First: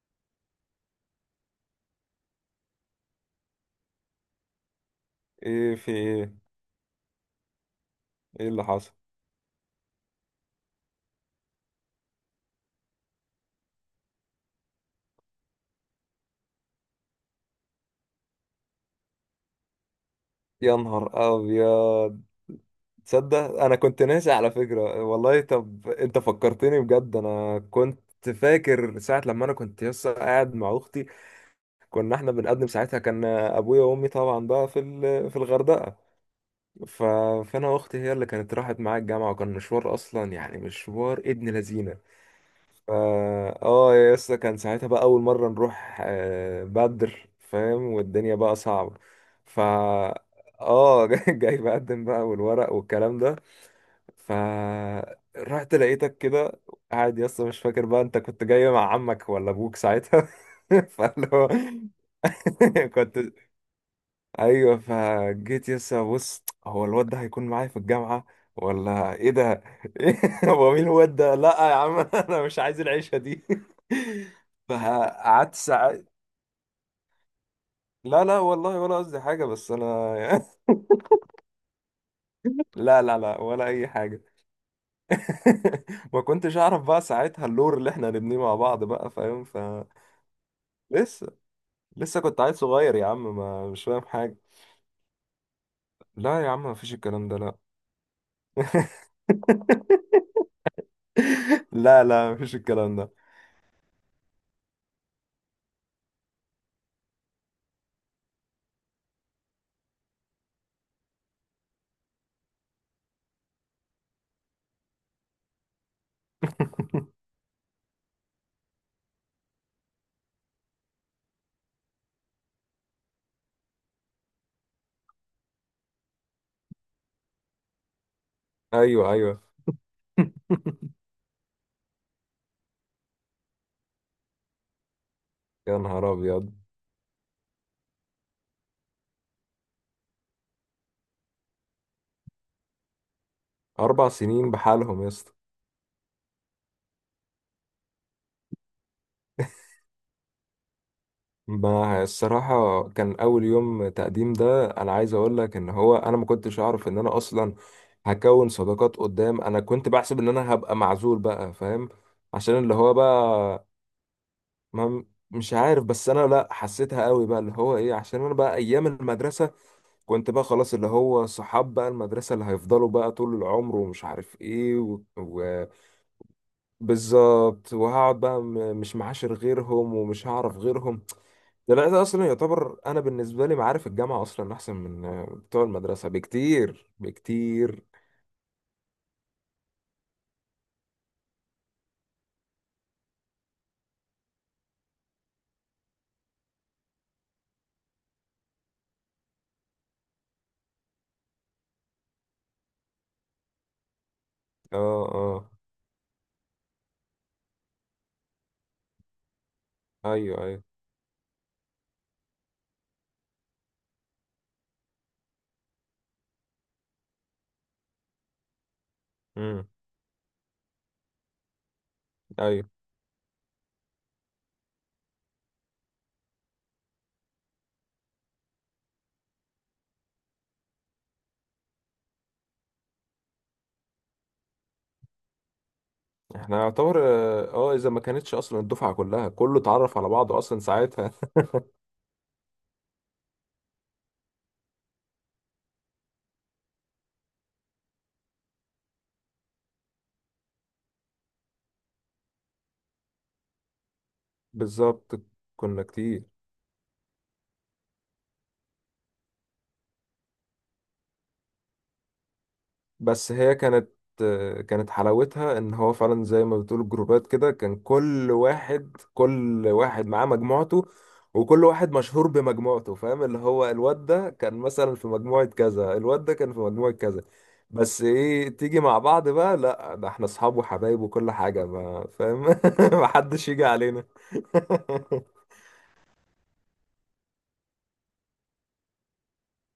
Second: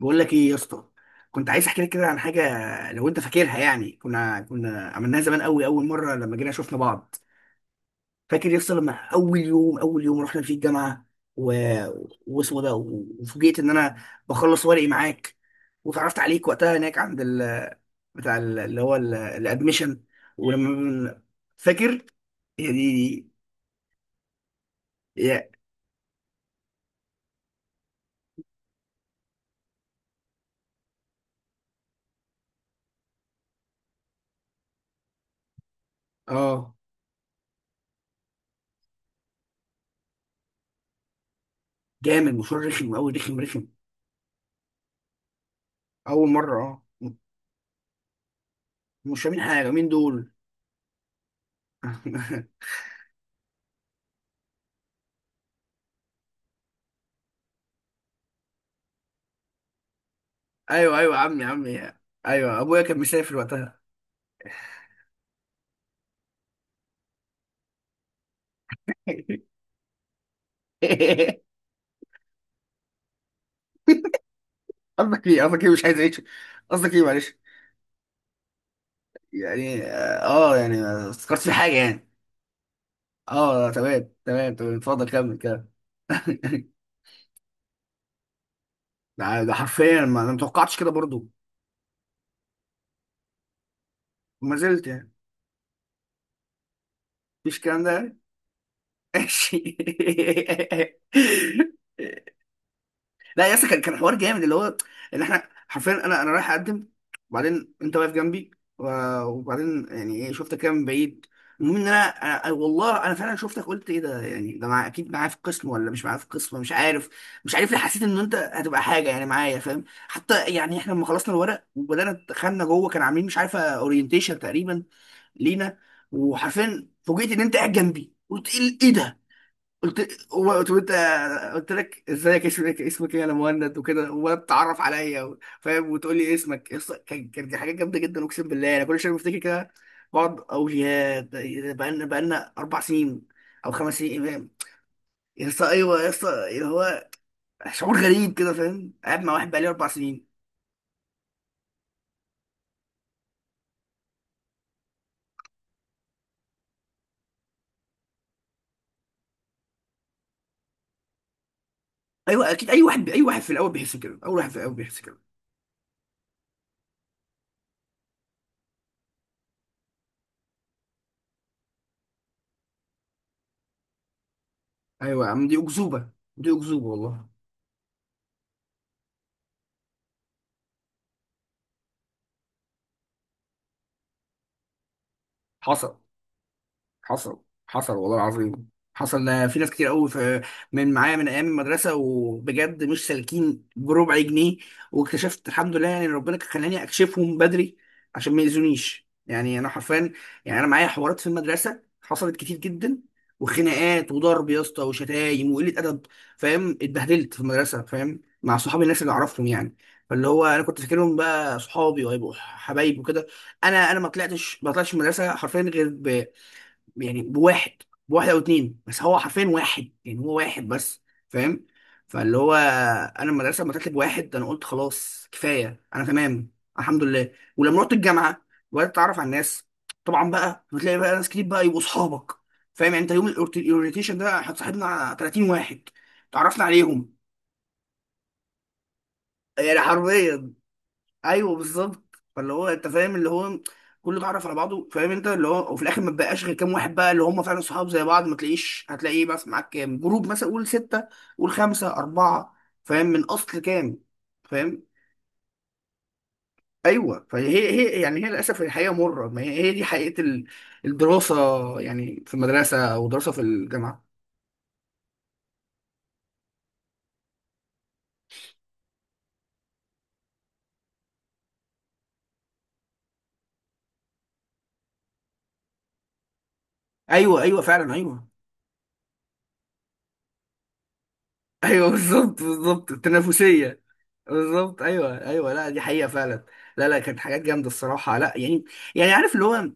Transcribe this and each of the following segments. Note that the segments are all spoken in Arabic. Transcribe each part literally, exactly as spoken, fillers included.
بقول لك ايه يا اسطى. كنت عايز احكي لك كده عن حاجه، لو انت فاكرها. يعني كنا كنا عملناها زمان قوي، ايه اول في مره ايه؟ لما جينا شفنا بعض. ايه فاكر يا اللي اسطى لما حصل؟ اول يوم اول يوم رحنا فيه الجامعه، و... واسمه ده، وفوجئت ان انا بخلص ورقي معاك، وتعرفت عليك وقتها هناك عند ال... بتاع ال- اللي هو ال- الادميشن. ولما يا نهار بن- فاكر؟ ابيض. يا دي دي. تصدق انا كنت ناسي على فكرة والله؟ يا، طب انت فكرتني بجد، انا كنت فاكر ساعة لما انا كنت لسه قاعد مع اختي. كنا احنا بنقدم ساعتها، كان ابويا وامي طبعا بقى في ال- في الغردقة. اه، ف... فانا واختي هي اللي كانت راحت معايا الجامعة، وكان مشوار اصلا، يعني مشوار ابن لذينة. جامد. مشوار رخم فا قوي، رخم رخم. اه يا اسطى، كان ساعتها بقى اول مره نروح، اول مره، آه، اه، بدر فاهم، والدنيا بقى صعبه. مش فاهمين حاجه، مين فا دول؟ اه جاي جاي بقدم بقى والورق والكلام ده. فا رحت لقيتك كده قاعد يا اسطى، مش فاكر بقى انت كنت جاي مع عمك ولا ابوك ساعتها. ايوه ايوه، فاللي عمي هو عمي. ايوه ابويا كان كنت، مسافر وقتها. ايوه، فجيت يسا بص هو الواد ده هيكون معايا في الجامعه ولا ايه ده؟ إيه؟ هو مين الواد ده؟ لا يا عم، انا مش عايز العيشه دي. قصدك ايه، فقعدت قصدك ايه مش عايز ساعات. اعيش؟ قصدك ايه، معلش؟ لا لا والله، ولا قصدي حاجه، بس يعني اه. انا آه، يعني ما افتكرتش في حاجه يعني. لا لا لا، ولا اه، اي تمام حاجه. تمام تمام، اتفضل كمل كده. ما كنتش اعرف بقى ساعتها اللور اللي احنا هنبنيه مع بعض بقى، ده فاهم؟ ده ف حرفيا ما انا متوقعتش كده برضو. لسه، لسه كنت عيل صغير يا عم، ما مش فاهم حاجه. ما زلت يعني. لا يا عم، ما فيش الكلام ده، مفيش لا. الكلام ده يعني. ماشي. لا لا، مفيش الكلام ده. لا يا اسطى، كان كان حوار جامد اللي هو، اللي احنا حرفيا، انا انا رايح اقدم، وبعدين انت واقف جنبي، و- وبعدين يعني ايه شفتك كده من بعيد. المهم ان انا أنا- أنا- والله انا فعلا شفتك، قلت ايه ده؟ يعني ده مع اكيد معايا في القسم ولا مش معايا في القسم، مش عارف. مش عارف ليه حسيت ان انت هتبقى حاجه يعني معايا، فاهم؟ حتى يعني احنا لما خلصنا الورق وبدانا دخلنا جوه، كان عاملين مش عارفه اورينتيشن تقريبا لينا، وحرفيا فوجئت ان انت قاعد جنبي. قلت ايه إيه ايوه ده؟ ايوه. قلت هو- قلت انت قلت لك ازيك، اسمك اسمك ايه يا مهند وكده، ولا بتتعرف عليا و- يا فاهم، نهار وتقول لي ابيض. اسمك يس- كان كان دي حاجات جامده جدا، اقسم بالله انا كل شويه بفتكر كده. بقعد اقول يا، ده ده بقالنا بقالنا اربع سنين او خمس اربع سنين، فاهم؟ سنين بحالهم يا اسطى. يا اسطى، ايوه يا اسطى، اللي هو شعور غريب كده، فاهم؟ قاعد مع واحد بقالي اربع سنين. ما الصراحه كان اول يوم تقديم ده، انا عايز اقول لك ان هو انا ما كنتش اعرف ان انا اصلا هكون صداقات قدام. انا كنت بحسب ان انا هبقى معزول بقى، فاهم؟ ايوه عشان اكيد، اللي اي هو واحد اي واحد في بقى، الاول بيحس كده، اول واحد في الاول بيحس ما كده. مش عارف، بس انا لا حسيتها قوي بقى اللي هو ايه، عشان انا بقى ايام المدرسه كنت بقى خلاص اللي هو صحاب بقى المدرسه اللي هيفضلوا بقى طول العمر ومش عارف ايه. ايوه يا عم دي و... اكذوبه، دي اكذوبه والله. بالظبط. وهقعد بقى م- مش معاشر غيرهم ومش هعرف غيرهم. ده لا، ده اصلا يعتبر انا بالنسبه لي معارف الجامعه اصلا احسن من آه، بتوع حصل المدرسه بكتير حصل بكتير. حصل والله العظيم. حصل، ده في ناس كتير قوي في، من معايا من ايام المدرسه، وبجد مش سالكين بربع جنيه. واكتشفت الحمد لله، يعني ربنا كان خلاني اكشفهم بدري عشان ما يأذونيش. يعني انا حرفيا، يعني انا معايا حوارات في المدرسه حصلت كتير جدا، وخناقات وضرب يا اسطى، اه اه. وشتايم وقله ادب، فاهم؟ اتبهدلت في المدرسه، فاهم، مع صحابي الناس اللي اعرفهم يعني. فاللي هو ايوه انا ايوه. كنت فاكرهم بقى صحابي وهيبقوا حبايب وكده. انا انا ما طلعتش ما طلعتش من المدرسه حرفيا غير يعني بواحد، بواحد او اتنين، بس هو حرفيا امم. واحد، يعني هو واحد بس، فاهم؟ فاللي هو ايوه. انا المدرسه لما طلعت بواحد انا قلت خلاص كفايه انا تمام، الحمد لله. ولما رحت الجامعه وبدات اتعرف على الناس، طبعا بقى بتلاقي بقى ناس كتير بقى يبقوا اصحابك، فاهم؟ يعني انت يوم الاورينتيشن ده احنا صاحبنا ثلاثين واحد، احنا اتعرفنا يعتبر عليهم. اه، آه، اذا ما كانتش اصلا الدفعه كلها كله يعني اتعرف على بعضه حرفيا. اصلا ساعتها. ايوه بالظبط، فاللي هو انت فاهم، اللي هو كله اتعرف على بعضه، فاهم؟ انت، اللي هو، وفي الاخر ما بقاش غير كام واحد بقى اللي هم فعلا صحاب زي بعض، ما تلاقيش هتلاقيه بس معاك كام جروب، مثلا قول سته، قول خمسه، اربعه، فاهم؟ من اصل كام؟ فاهم. بالظبط. كنا كتير. ايوه، فهي هي يعني، هي للاسف الحقيقه مره، ما هي هي دي حقيقه ال- الدراسه. يعني في المدرسه او دراسه بس في هي كانت الجامعه. كانت حلاوتها ان هو فعلا زي ما بتقول جروبات كده، كان كل واحد كل واحد معاه مجموعته، وكل واحد مشهور بمجموعته، فاهم؟ اللي هو الواد ده كان مثلا في مجموعة كذا، الواد ده كان في مجموعة كذا. ايوه ايوه فعلا، بس ايوه. ايه، تيجي مع بعض بقى، لا ده احنا اصحاب وحبايب وكل حاجة، ايوه ما بالظبط، فاهم؟ بالظبط، محدش يجي التنافسيه. علينا. بالظبط، ايوه ايوه، لا دي حقيقه فعلا. لا لا كانت حاجات جامده الصراحه، لا يعني. يعني عارف اللي هو،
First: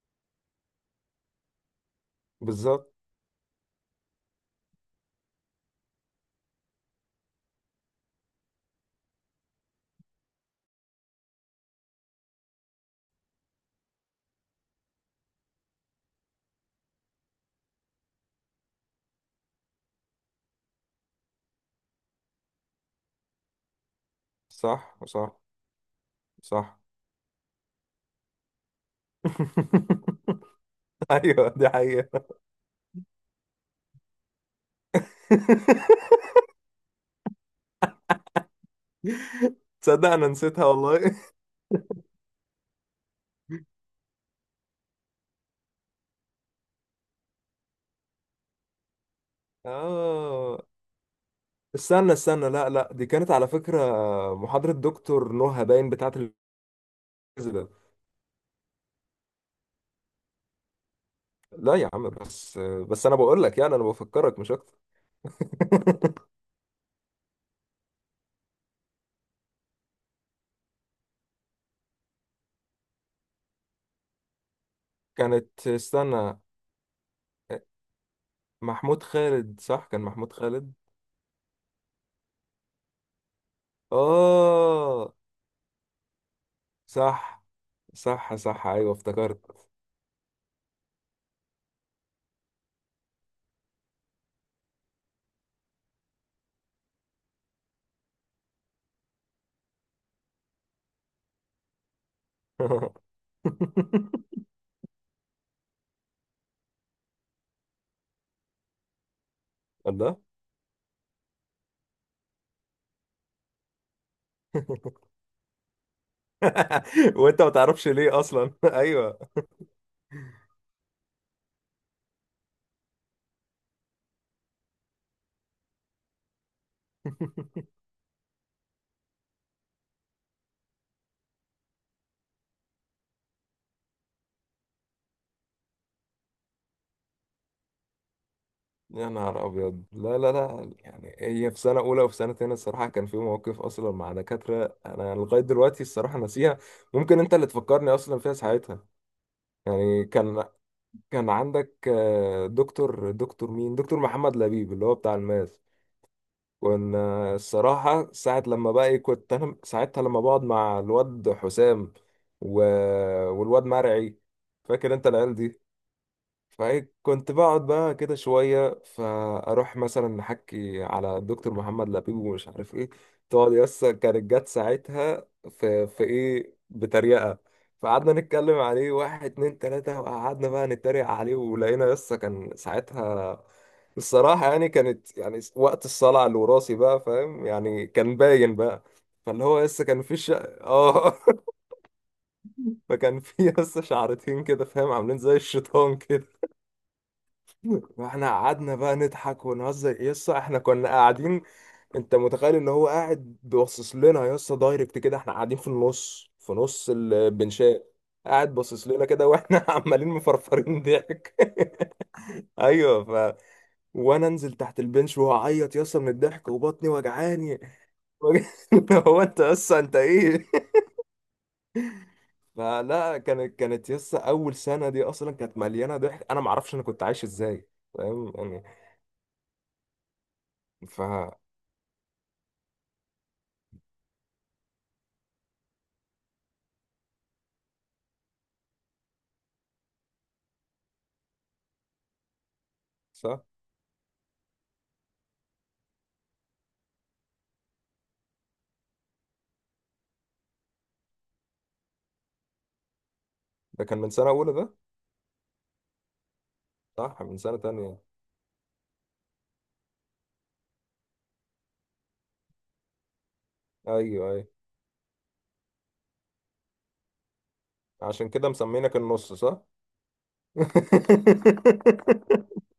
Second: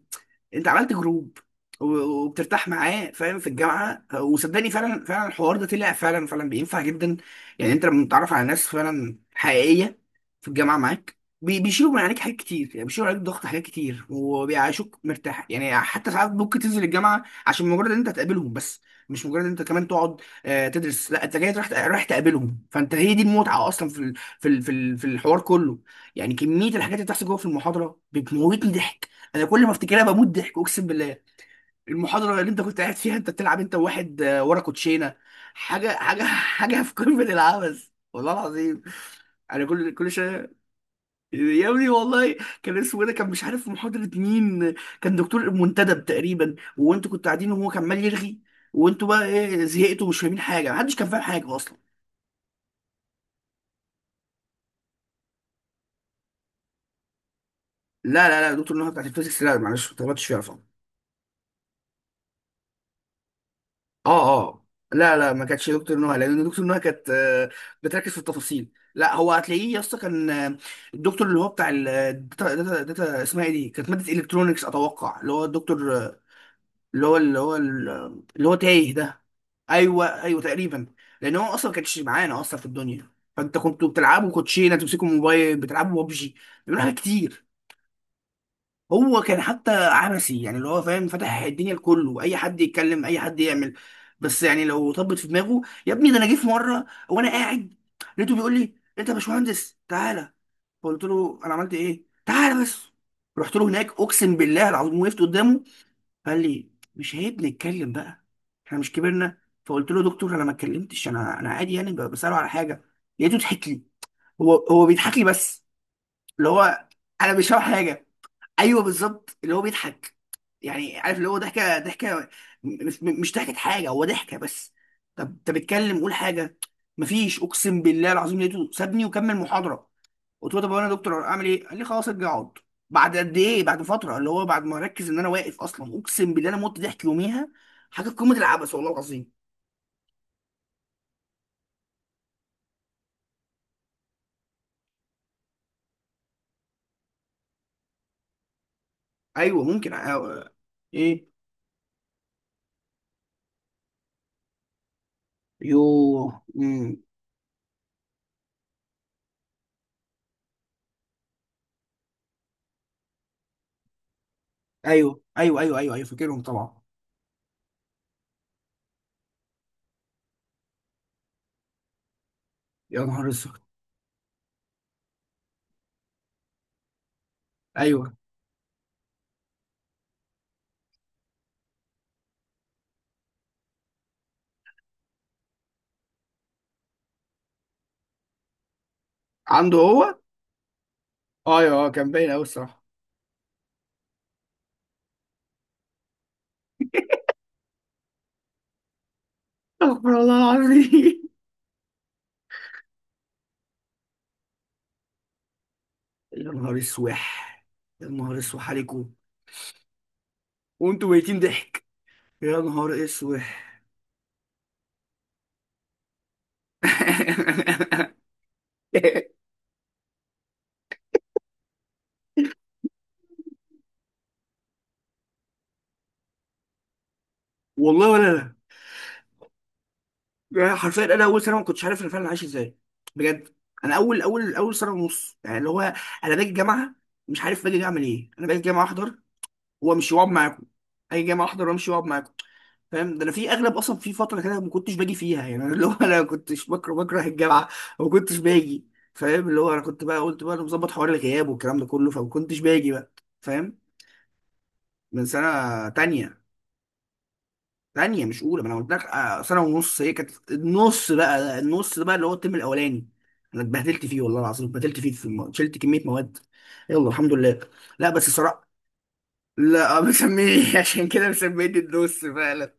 انت عملت جروب و- وبترتاح بالظبط. معاه، فاهم، في الجامعه. وصدقني فعلا فعلا الحوار ده طلع فعلا فعلا بينفع جدا. يعني انت لما بتتعرف على ناس فعلا حقيقيه في الجامعه معاك، بي- بيشيلوا من عليك حاجات كتير، يعني بيشيلوا عليك ضغط حاجات كتير، وبيعيشوك مرتاح. يعني حتى ساعات ممكن تنزل الجامعه عشان مجرد ان انت تقابلهم بس، مش مجرد ان انت كمان تقعد آه، تدرس. لا، انت جاي رايح رايح تقابلهم، فانت هي دي المتعه اصلا في ال- في ال- في صح ال- في صح الحوار كله. يعني كميه صح. الحاجات اللي بتحصل جوه في المحاضره بتموتني ضحك. انا كل ما افتكرها بموت ضحك اقسم بالله. ايوه دي حقيقة. المحاضره اللي انت كنت قاعد فيها، انت بتلعب انت وواحد آه، ورا كوتشينه، حاجه، حاجه حاجه في قمه العبث، والله العظيم. انا كل تصدق كل انا شويه، نسيتها والله؟ يا ابني والله. كان اسمه إيه ده، كان مش عارف محاضره مين. كان دكتور منتدب تقريبا، وانتوا كنتوا قاعدين، وهو كان عمال يرغي، وانتوا بقى ايه زهقتوا، ومش فاهمين اه، حاجه، محدش كان فاهم حاجه اصلا. استنى استنى، لا لا، دي كانت على فكرة محاضرة دكتور نهى، باين بتاعة الفيزياء. لا لا لا، دكتور نهى بتاعت الفيزيكس؟ لا معلش، ما اتغلطتش فيها. لا يا عم، بس بس انا بقول لك، يعني انا اه بفكرك مش اه. اكتر. لا لا ما كانتش دكتور نهى، لان دكتور نهى كانت، آه، بتركز في التفاصيل. لا، هو هتلاقيه يا اسطى كان، آه، الدكتور اللي هو بتاع الداتا داتا داتا، اسمها ايه دي؟ كانت ماده الكترونكس اتوقع، اللي هو كانت، الدكتور، آه، استنى، اللي هو اللي هو اللي هو تايه محمود ده. خالد، صح، كان ايوه محمود ايوه خالد. تقريبا. لان هو اصلا ما كانش معانا اصلا في الدنيا. فانت كنتوا بتلعبوا كوتشينه، تمسكوا اه. موبايل بتلعبوا ببجي، بيعملوا حاجات صح كتير. صح صح، ايوه هو كان افتكرت. حتى عبثي، يعني اللي هو فاهم، فتح الدنيا لكله، اي حد يتكلم، اي حد يعمل. بس يعني لو طبت في دماغه. يا ابني، ده انا جه في مره وانا قاعد، لقيته بيقول لي انت يا باشمهندس تعالى. فقلت له انا عملت ايه؟ تعالى بس. رحت له هناك، اقسم بالله العظيم، وقفت قدامه. قال لي مش عيب نتكلم بقى، احنا مش كبرنا؟ فقلت له الله. دكتور انا ما اتكلمتش، انا انا عادي، يعني بساله على حاجه. لقيته ضحك لي. هو هو بيضحك لي بس، اللي هو، انا وانت مش ما فاهم تعرفش حاجه. ليه اصلا. ايوه ايوه. بالظبط، اللي هو بيضحك. يعني عارف، اللي هو ضحكه، ضحكه، مش مش ضحكه حاجه، هو ضحكه بس. طب انت بتتكلم، قول حاجه. مفيش، اقسم بالله العظيم، لقيته سابني وكمل محاضره. قلت له طب انا يا دكتور اعمل ايه؟ قال لي خلاص ارجع اقعد. بعد قد ايه، بعد فتره، اللي هو بعد ما اركز ان انا واقف اصلا. اقسم بالله انا مت ضحك يوميها، حاجه قمه العبث، والله يا العظيم. نهار أبيض. لا لا لا، يعني هي في سنة أولى وفي سنة تانية الصراحة، كان في مواقف أصلا مع دكاترة أنا لغاية دلوقتي الصراحة ناسيها. ممكن أنت اللي تفكرني أصلا فيها ساعتها. ايوه ممكن يعني كان أ- ايه. كان عندك آه، دكتور، دكتور مين؟ دكتور محمد لبيب، اللي هو بتاع الماس. يوه، مم. كنا الصراحة ساعة لما بقى إيه، كنت أنا ساعتها لما بقعد مع الواد حسام و... والواد مرعي، فاكر أنت ايوه العيال ايوه دي؟ ايوه ايوه ايوه، فاكرهم طبعا. فكنت بقعد بقى كده شوية، فأروح مثلا أحكي على الدكتور محمد لبيب ومش عارف إيه. يا نهار تقعد اسود. يسا، كانت جت ساعتها في, في إيه، بتريقة. ايوه فقعدنا نتكلم عليه، واحد اتنين تلاتة، وقعدنا بقى نتريق عليه، ولقينا يسا كان ساعتها الصراحة يعني كانت يعني وقت الصلع الوراثي بقى، فاهم يعني؟ كان باين بقى. فاللي هو عنده لسه كان هو. في ش... اه ايوه، آه، كان باين قوي. فكان في لسه شعرتين كده فاهم، عاملين زي الشيطان كده. فاحنا قعدنا بقى نضحك ونهزر، استغفر يسا الله احنا كنا العظيم. قاعدين. انت متخيل ان هو قاعد بيبصص لنا يسا دايركت كده، احنا قاعدين في النص، في يا نهار نص اسوح. البنشاء. يا نهار قاعد اسوح باصص لنا عليكم. كده واحنا عمالين مفرفرين وانتوا ضحك. ميتين ضحك. يا نهار ايوه. ف اسوح. وانا انزل تحت البنش وهعيط يسا من الضحك وبطني وجعاني. هو انت يسا انت ايه؟ فلا، كانت، كانت يسا اول سنه دي اصلا كانت مليانه ضحك، انا معرفش انا كنت عايش ازاي. والله ولا فاهم لا. يعني؟ يعني ف حرفيا انا اول سنه ما كنتش عارف انا فعلا عايش ازاي، بجد. انا اول اول اول سنه ونص يعني، اللي هو انا باجي الجامعه، مش عارف باجي اعمل ايه. انا باجي الجامعه احضر وامشي واقعد معاكم. اجي الجامعه احضر وامشي واقعد معاكم، فاهم؟ ده انا صح. في اغلب، اصلا في فتره كده ما كنتش باجي فيها، يعني أنا اللي هو انا كنتش بكره بكره الجامعه وما كنتش باجي، فاهم؟ اللي هو انا كنت بقى قلت بقى انا مظبط حوار الغياب والكلام ده كله، فما كنتش باجي بقى، فاهم. ده كان من سنة أولى ده؟ من سنه تانية. صح، من سنة تانية. تانية مش اولى، ما انا قلت لك، آه، سنه ونص، هي كانت النص بقى. النص ده بقى اللي هو الترم الاولاني، انا اتبهدلت فيه أيوه والله أيوه. العظيم، اتبهدلت فيه في الم... شلت كميه مواد. يلا الحمد لله. لا بس عشان كده الصراحه. مسمينك النص، صح. لا مسميني عشان كده مسميني النص فعلا،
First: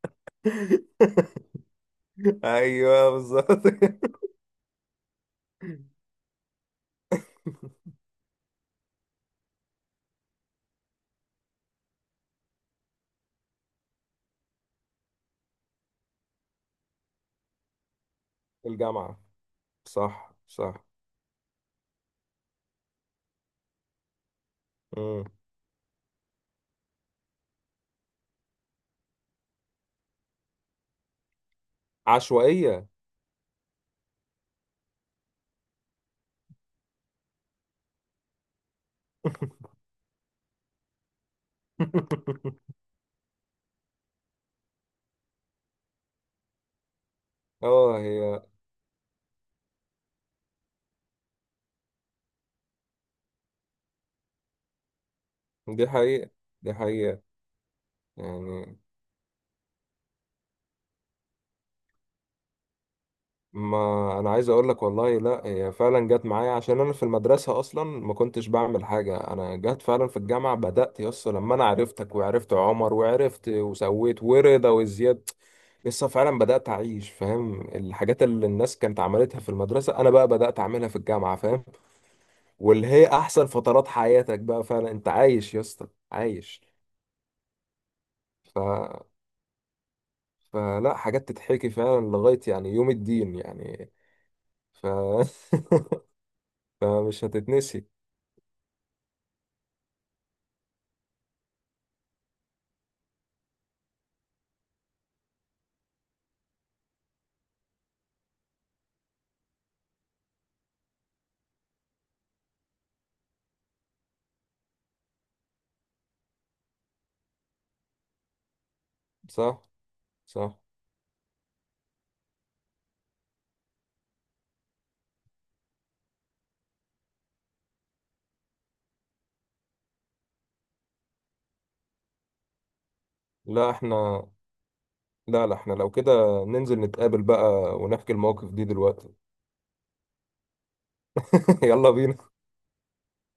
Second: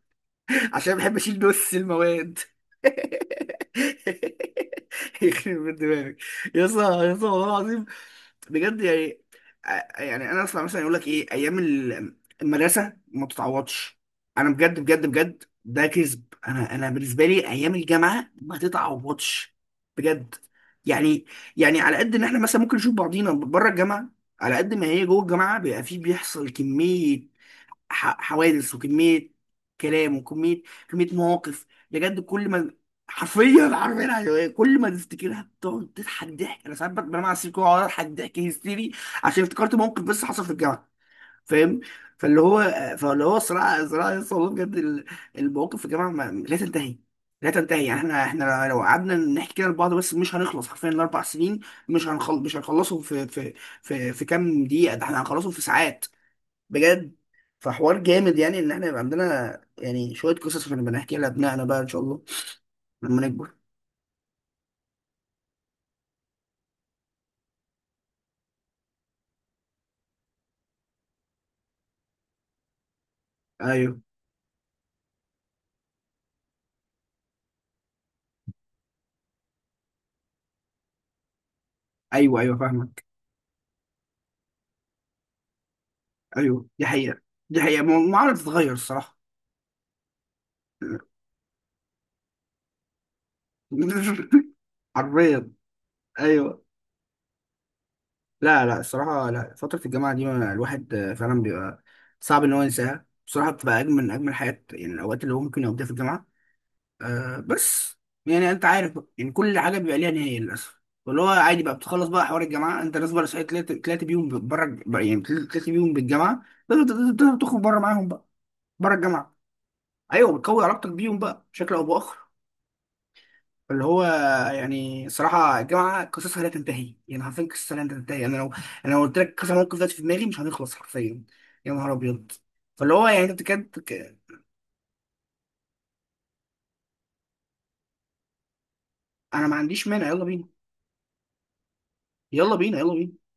عشان بحب اشيل نص المواد. أيوه بالظبط. يخرب بيت دماغك. يا اسطى يا اسطى والله العظيم. بجد يعني، ع- يعني انا اسمع مثلا يقول لك ايه ايام ال- المدرسه ما بتتعوضش. انا بجد بجد بجد ده كذب. انا انا بالنسبه لي ايام الجامعه ما الجامعة. تتعوضش، صح بجد. صح. يعني، يعني على قد ان احنا مثلا ممكن نشوف بعضينا بره الجامعه، على قد ما هي جوه مم. الجامعه بيبقى فيه، بيحصل كميه ح- حوادث، وكمية كلام، وكمية، كمية مواقف، بجد كل ما، عشوائية. حرفيا حرفيا حرفياً يعني إيه، كل ما تفتكرها بتقعد تضحك ضحك. انا ساعات بت- بنام على السرير كده واقعد اضحك ضحك هيستيري عشان افتكرت موقف بس حصل في الجامعة، فاهم؟ فاللي هو، فاللي هو صراع صراع يس، والله بجد ال- المواقف في الجامعة ما- لا تنتهي، لا تنتهي. اه يعني احنا هي. احنا لو قعدنا نحكي كده لبعض بس مش هنخلص حرفيا الاربع سنين. مش هنخل مش هنخلصهم في في في في كام دقيقة، ده احنا هنخلصهم في دي ساعات، حقيقة. دي بجد. حقيقة. فحوار جامد، يعني ان يعني احنا يبقى عندنا يعني شويه قصص بنبقى نحكي لابنائنا بقى ان شاء الله لما نكبر. ما انا عايز اقول لك والله، لا هي فعلا جت معايا، عشان انا في المدرسه اصلا ما كنتش بعمل حاجه، انا جت فعلا في الجامعه بدات يس لما انا عرفتك، وعرفت عمر، وعرفت ايوه وسويت ورضا وزياد. لسه فعلا بدات اعيش، فاهم؟ الحاجات اللي الناس كانت عملتها في المدرسه انا بقى بدات اعملها في الجامعه، فاهم؟ ايوه ايوه، واللي فاهمك. هي احسن فترات حياتك بقى فعلا انت عايش يا اسطى، عايش. ايوه دي حقيقه، دي حقيقه، ما ما عمرها ف بتتغير الصراحه. فلا، حاجات تتحكي فعلا لغايه يعني يوم الدين يعني. ف حرفيا. ايوه. فمش هتتنسي. لا لا الصراحه، لا، فتره الجامعه دي ما- الواحد آه، فعلا بيبقى صعب ان هو ينساها بصراحه، بتبقى اجمل من اجمل حاجات، يعني الاوقات اللي هو ممكن يقضيها في الجامعه. آه بس، يعني انت عارف بقى، يعني كل حاجه بيبقى ليها نهايه للاسف. فاللي هو عادي بقى بتخلص بقى حوار الجامعه، انت ناس بقى صحيت، طلعت طلعت بيهم بره، يعني طلعت بيهم بالجامعه، تقدر تقدر تخرج بره معاهم بقى، بره الجامعه. صح ايوه، صح. بتقوي علاقتك بيهم بقى بشكل او باخر، اللي هو. يعني صراحه الجامعه قصصها لا تنتهي، يعني حرفيا قصصها لا تنتهي. انا لو انا لو قلت لك كذا موقف دلوقتي في دماغي مش هنخلص حرفيا. يا نهار ابيض. فاللي هو يعني انت لا بتكاد. احنا، لا لا احنا لو كده ننزل نتقابل بقى ونحكي المواقف دي دلوقتي. انا ما عنديش مانع، يلا بينا، يلا بينا. يلا بينا، يلا بينا